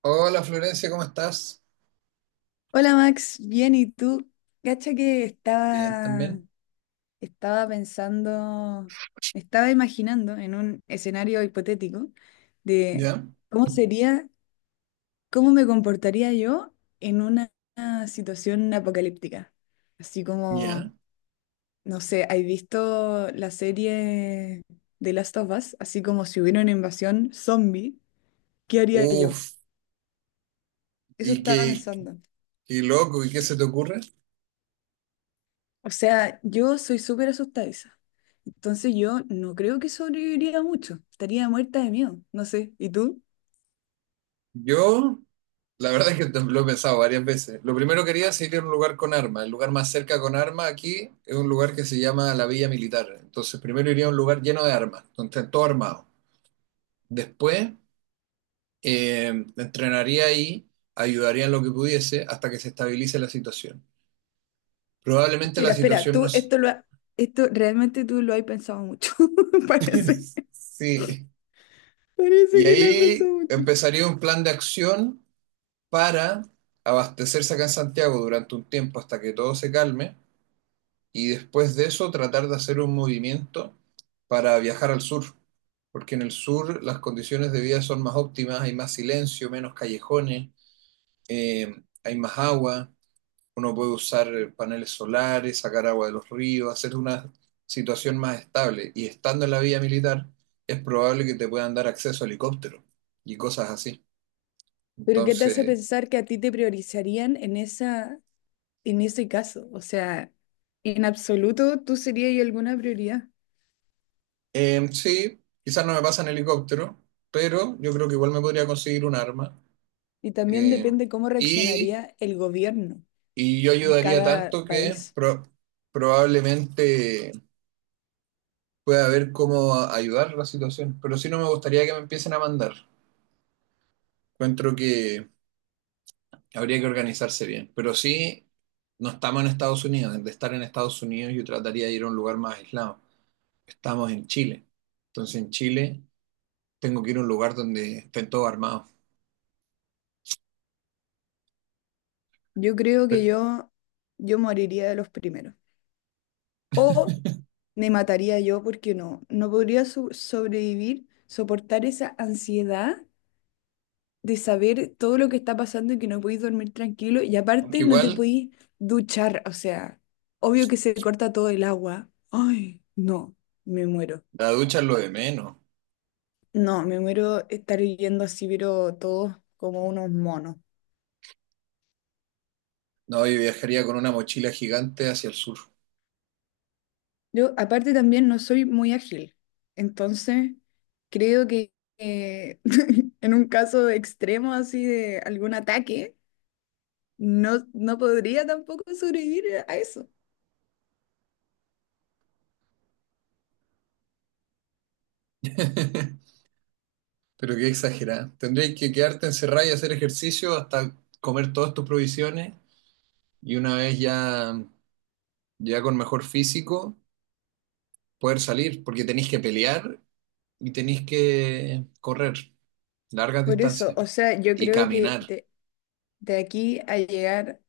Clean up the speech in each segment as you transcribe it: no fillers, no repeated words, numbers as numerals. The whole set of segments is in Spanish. Hola Florencia, ¿cómo estás? Hola Max, bien, ¿y tú? Cacha que Bien estaba, también. estaba pensando, estaba imaginando en un escenario hipotético de ¿Ya? cómo sería, cómo me comportaría yo en una situación apocalíptica. Así ¿Ya? como, no sé, ¿has visto la serie de Last of Us? Así como si hubiera una invasión zombie, ¿qué haría yo? Uf, Eso y estaba qué, pensando. qué loco, ¿y qué se te ocurre? O sea, yo soy súper asustadiza. Entonces yo no creo que sobreviviría mucho. Estaría muerta de miedo. No sé. ¿Y tú? Yo, la verdad es que lo he pensado varias veces. Lo primero que quería es ir a un lugar con armas. El lugar más cerca con armas aquí es un lugar que se llama la Villa Militar. Entonces, primero iría a un lugar lleno de armas, donde estén todo armado. Después, eh, entrenaría ahí, ayudaría en lo que pudiese hasta que se estabilice la situación. Probablemente la Espera, espera. situación no... Tú s- esto lo ha- Esto realmente tú lo has pensado mucho. Parece, Sí. Parece Y que lo has pensado ahí mucho. empezaría un plan de acción para abastecerse acá en Santiago durante un tiempo hasta que todo se calme y después de eso tratar de hacer un movimiento para viajar al sur, porque en el sur las condiciones de vida son más óptimas, hay más silencio, menos callejones, hay más agua, uno puede usar paneles solares, sacar agua de los ríos, hacer una situación más estable y estando en la vía militar es probable que te puedan dar acceso a helicóptero y cosas así. Pero ¿qué te hace Entonces, pensar que a ti te priorizarían en en ese caso? O sea, en absoluto tú serías alguna prioridad. Sí, quizás no me pasa en helicóptero, pero yo creo que igual me podría conseguir un arma. Y también Em, depende cómo y, reaccionaría el gobierno y yo en ayudaría cada tanto que país. Probablemente pueda ver cómo ayudar la situación. Pero sí no me gustaría que me empiecen a mandar. Encuentro que habría que organizarse bien. Pero sí, no estamos en Estados Unidos. De estar en Estados Unidos, yo trataría de ir a un lugar más aislado. Estamos en Chile. Entonces, en Chile, tengo que ir a un lugar donde estén todos armados. Yo creo que yo moriría de los primeros. O me mataría yo porque no podría sobrevivir, soportar esa ansiedad de saber todo lo que está pasando y que no podéis dormir tranquilo. Y Aunque aparte no te igual podéis duchar. O sea, obvio que se corta todo el agua. Ay, no, me muero. la ducha es lo de menos. No, me muero estar viviendo así, pero todos como unos monos. No, yo viajaría con una mochila gigante hacia el sur. Yo aparte también no soy muy ágil, entonces creo que eh, en un caso extremo así de algún ataque, no podría tampoco sobrevivir a eso. Pero qué exagerada. Tendrías que quedarte encerrada y hacer ejercicio hasta comer todas tus provisiones y una vez ya, con mejor físico poder salir, porque tenéis que pelear y tenéis que correr largas Por eso, distancias o sea, yo y creo que caminar. De aquí a llegar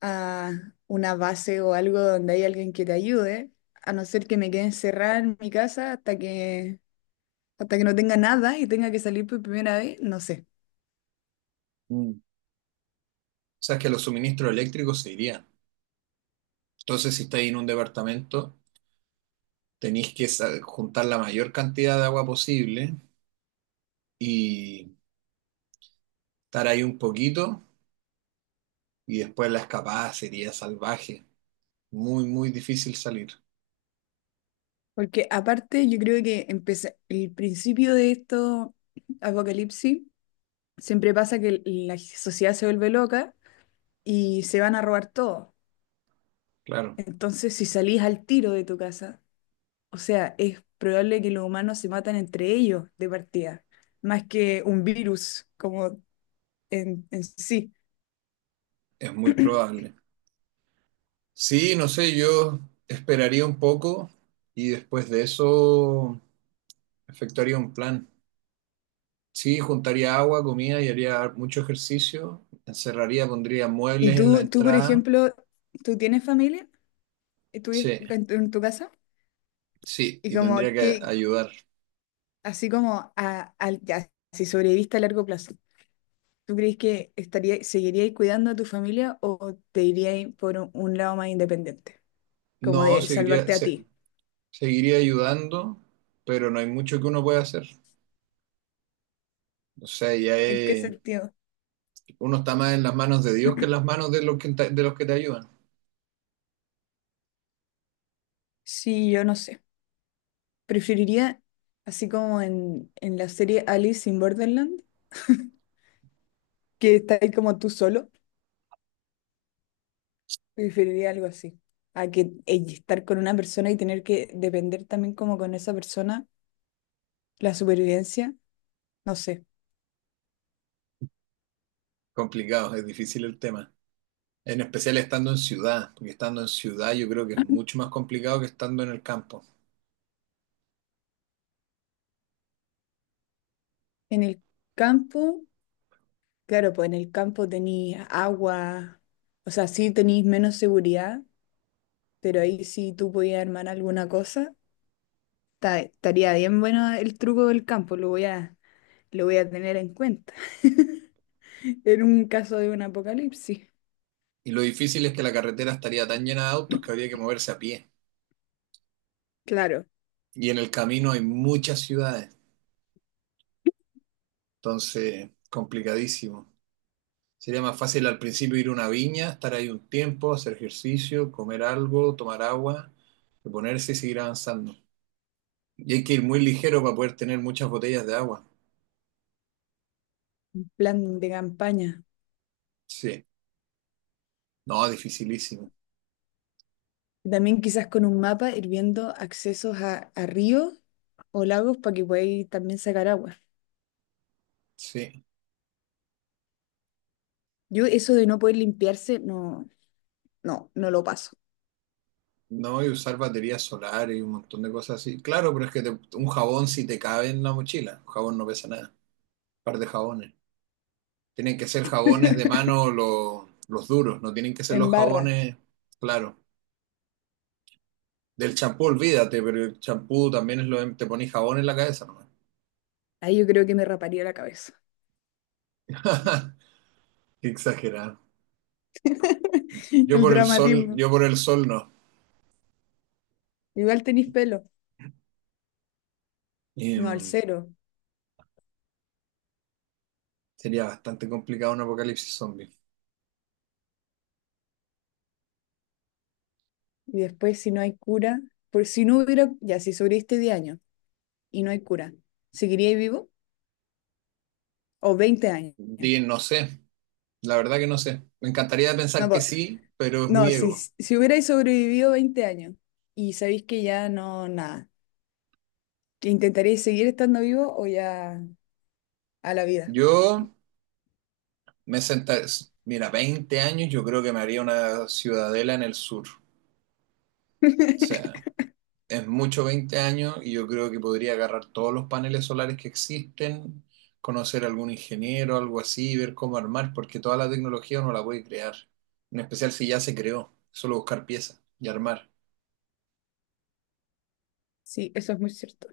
a una base o algo donde hay alguien que te ayude, a no ser que me quede encerrada en mi casa hasta hasta que no tenga nada y tenga que salir por primera vez, no sé. Mm. O sea, es que los suministros eléctricos se irían. Entonces, si estáis en un departamento, tenéis que juntar la mayor cantidad de agua posible y estar ahí un poquito y después la escapada sería salvaje. Muy, muy difícil salir. Porque aparte yo creo que el principio de esto apocalipsis siempre pasa que la sociedad se vuelve loca y se van a robar todo. Claro, Entonces, si salís al tiro de tu casa, o sea, es probable que los humanos se matan entre ellos de partida, más que un virus como en sí. es muy probable. Sí, no sé, yo esperaría un poco y después de eso efectuaría un plan. Sí, juntaría agua, comida y haría mucho ejercicio. Encerraría, pondría Y muebles en la tú, por entrada. ejemplo, ¿tú tienes familia? ¿Y ¿Tú vives Sí, en en tu casa? sí, Y y tendría como que que, ayudar. así como a, ya, si sobreviviste a largo plazo. ¿Tú crees que estaría, seguiríais cuidando a tu familia o te iríais por un lado más independiente? Como No, de seguiría, salvarte a se- ti. seguiría ayudando, pero no hay mucho que uno pueda hacer. O sea, ya ¿En qué es sentido? uno está más en las manos de Dios que en las manos de los que, de los que te ayudan. Sí, yo no sé. Preferiría, así como en la serie Alice in Borderland, que está ahí como tú solo, preferiría algo así. A que estar con una persona y tener que depender también como con esa persona, la supervivencia, no sé. Complicado, es difícil el tema. En especial estando en ciudad, porque estando en ciudad yo creo que es mucho más complicado que estando en el campo. En el campo. Claro, pues en el campo tenéis agua, o sea, sí tenéis menos seguridad, pero ahí sí tú podías armar alguna cosa. Estaría bien bueno el truco del campo, lo voy a tener en cuenta. En un caso de un apocalipsis, Y lo difícil es que la carretera estaría tan llena de autos que habría que moverse a pie. claro, Y en el camino hay muchas ciudades, entonces complicadísimo. Sería más fácil al principio ir a una viña, estar ahí un tiempo, hacer ejercicio, comer algo, tomar agua, reponerse y seguir avanzando. Y hay que ir muy ligero para poder tener muchas botellas de agua. plan de campaña. Sí. No, dificilísimo. También quizás con un mapa ir viendo accesos a ríos o lagos para que podáis también sacar agua. Sí. Yo eso de no poder limpiarse, no lo paso. No, y usar baterías solares y un montón de cosas así. Claro, pero es que un jabón sí te cabe en la mochila. Un jabón no pesa nada. Un par de jabones. Tienen que ser jabones de mano los duros. No tienen que ser En los barra, jabones, claro. Del champú, olvídate, pero el champú también es te pones jabón en la cabeza nomás. ahí yo creo que me raparía la cabeza. Qué exagerado. Yo El por el sol, dramatismo. yo por el sol no. Igual tenéis pelo. No, al Em, cero. sería bastante complicado un apocalipsis zombie. Y después, si no hay cura, por si no hubiera, ya, si sobreviviste 10 años y no hay cura, ¿seguiríais vivo? ¿O 20 años? Di, no sé. La verdad que no sé. Me encantaría No, pensar que sí, pero es no muy si, ego. si hubierais sobrevivido 20 años y sabéis que ya no, nada, ¿intentaríais seguir estando vivo o ya a la vida? Yo me sentaré, mira, 20 años, yo creo que me haría una ciudadela en el sur. O sea, es mucho 20 años y yo creo que podría agarrar todos los paneles solares que existen, conocer a algún ingeniero, algo así, ver cómo armar, porque toda la tecnología no la puede crear. En especial si ya se creó, solo buscar piezas y armar. Sí, eso es muy cierto.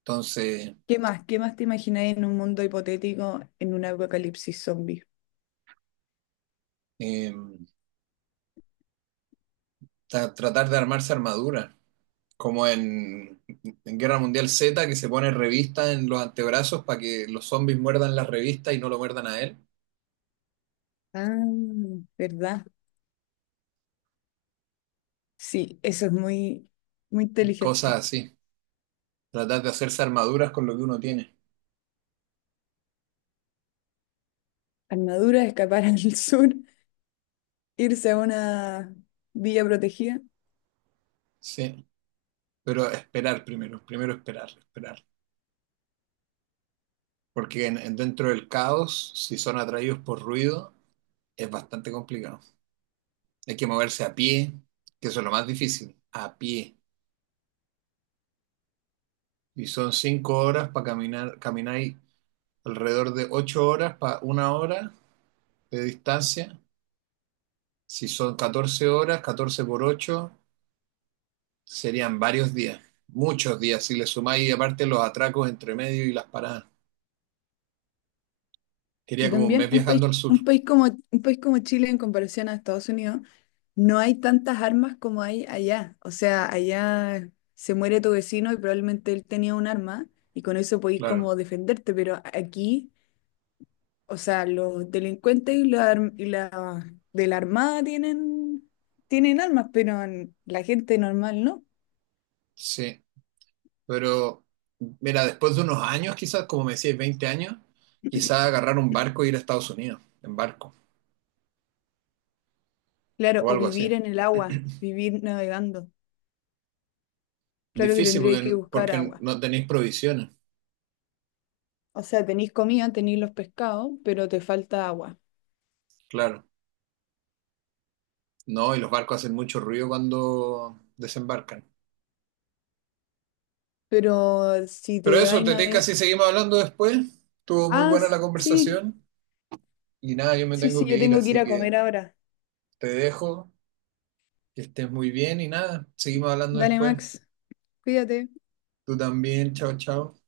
Entonces, ¿Qué más? ¿Qué más te imagináis en un mundo hipotético en un apocalipsis zombie? em, tratar de armarse armadura. Como en Guerra Mundial Z, que se pone revista en los antebrazos para que los zombies muerdan la revista y no lo muerdan a él. Ah, ¿verdad? Sí, eso es muy, muy Cosas inteligente. así. Tratar de hacerse armaduras con lo que uno tiene. Armadura, escapar al sur, irse a una villa protegida. Sí. Pero esperar primero, primero esperar, esperar. Porque dentro del caos, si son atraídos por ruido, es bastante complicado. Hay que moverse a pie, que eso es lo más difícil, a pie. Y son 5 horas para caminar, camináis alrededor de 8 horas para una hora de distancia. Si son 14 horas, 14 por 8 serían varios días, muchos días, si le sumáis aparte los atracos entre medio y las paradas. Y Quería como un mes también viajando al sur, un país como Chile en comparación a Estados Unidos, no hay tantas armas como hay allá. O sea, allá se muere tu vecino y probablemente él tenía un arma y con eso podís claro, como defenderte, pero aquí, o sea, los delincuentes y y la de la armada tienen, tienen armas, pero la gente normal no. sí. Pero, mira, después de unos años, quizás, como me decías, 20 años, quizás agarrar un barco e ir a Estados Unidos, en barco, Claro, o o algo así. vivir en el agua, vivir navegando. Claro que Difícil tendría porque, que buscar porque agua. no tenéis provisiones, O sea, tenéis comida, tenéis los pescados, pero te falta agua. claro. No, y los barcos hacen mucho ruido cuando desembarcan. Pero si Pero te eso, vais te tinca navegando... si seguimos hablando después. Estuvo muy Ah, buena la sí, conversación. Y nada, yo me sí, tengo que yo ir, tengo que ir así a que comer ahora. te dejo, que estés muy bien y nada, seguimos hablando Dale, después. Max, cuídate. Tú también, chao, chao.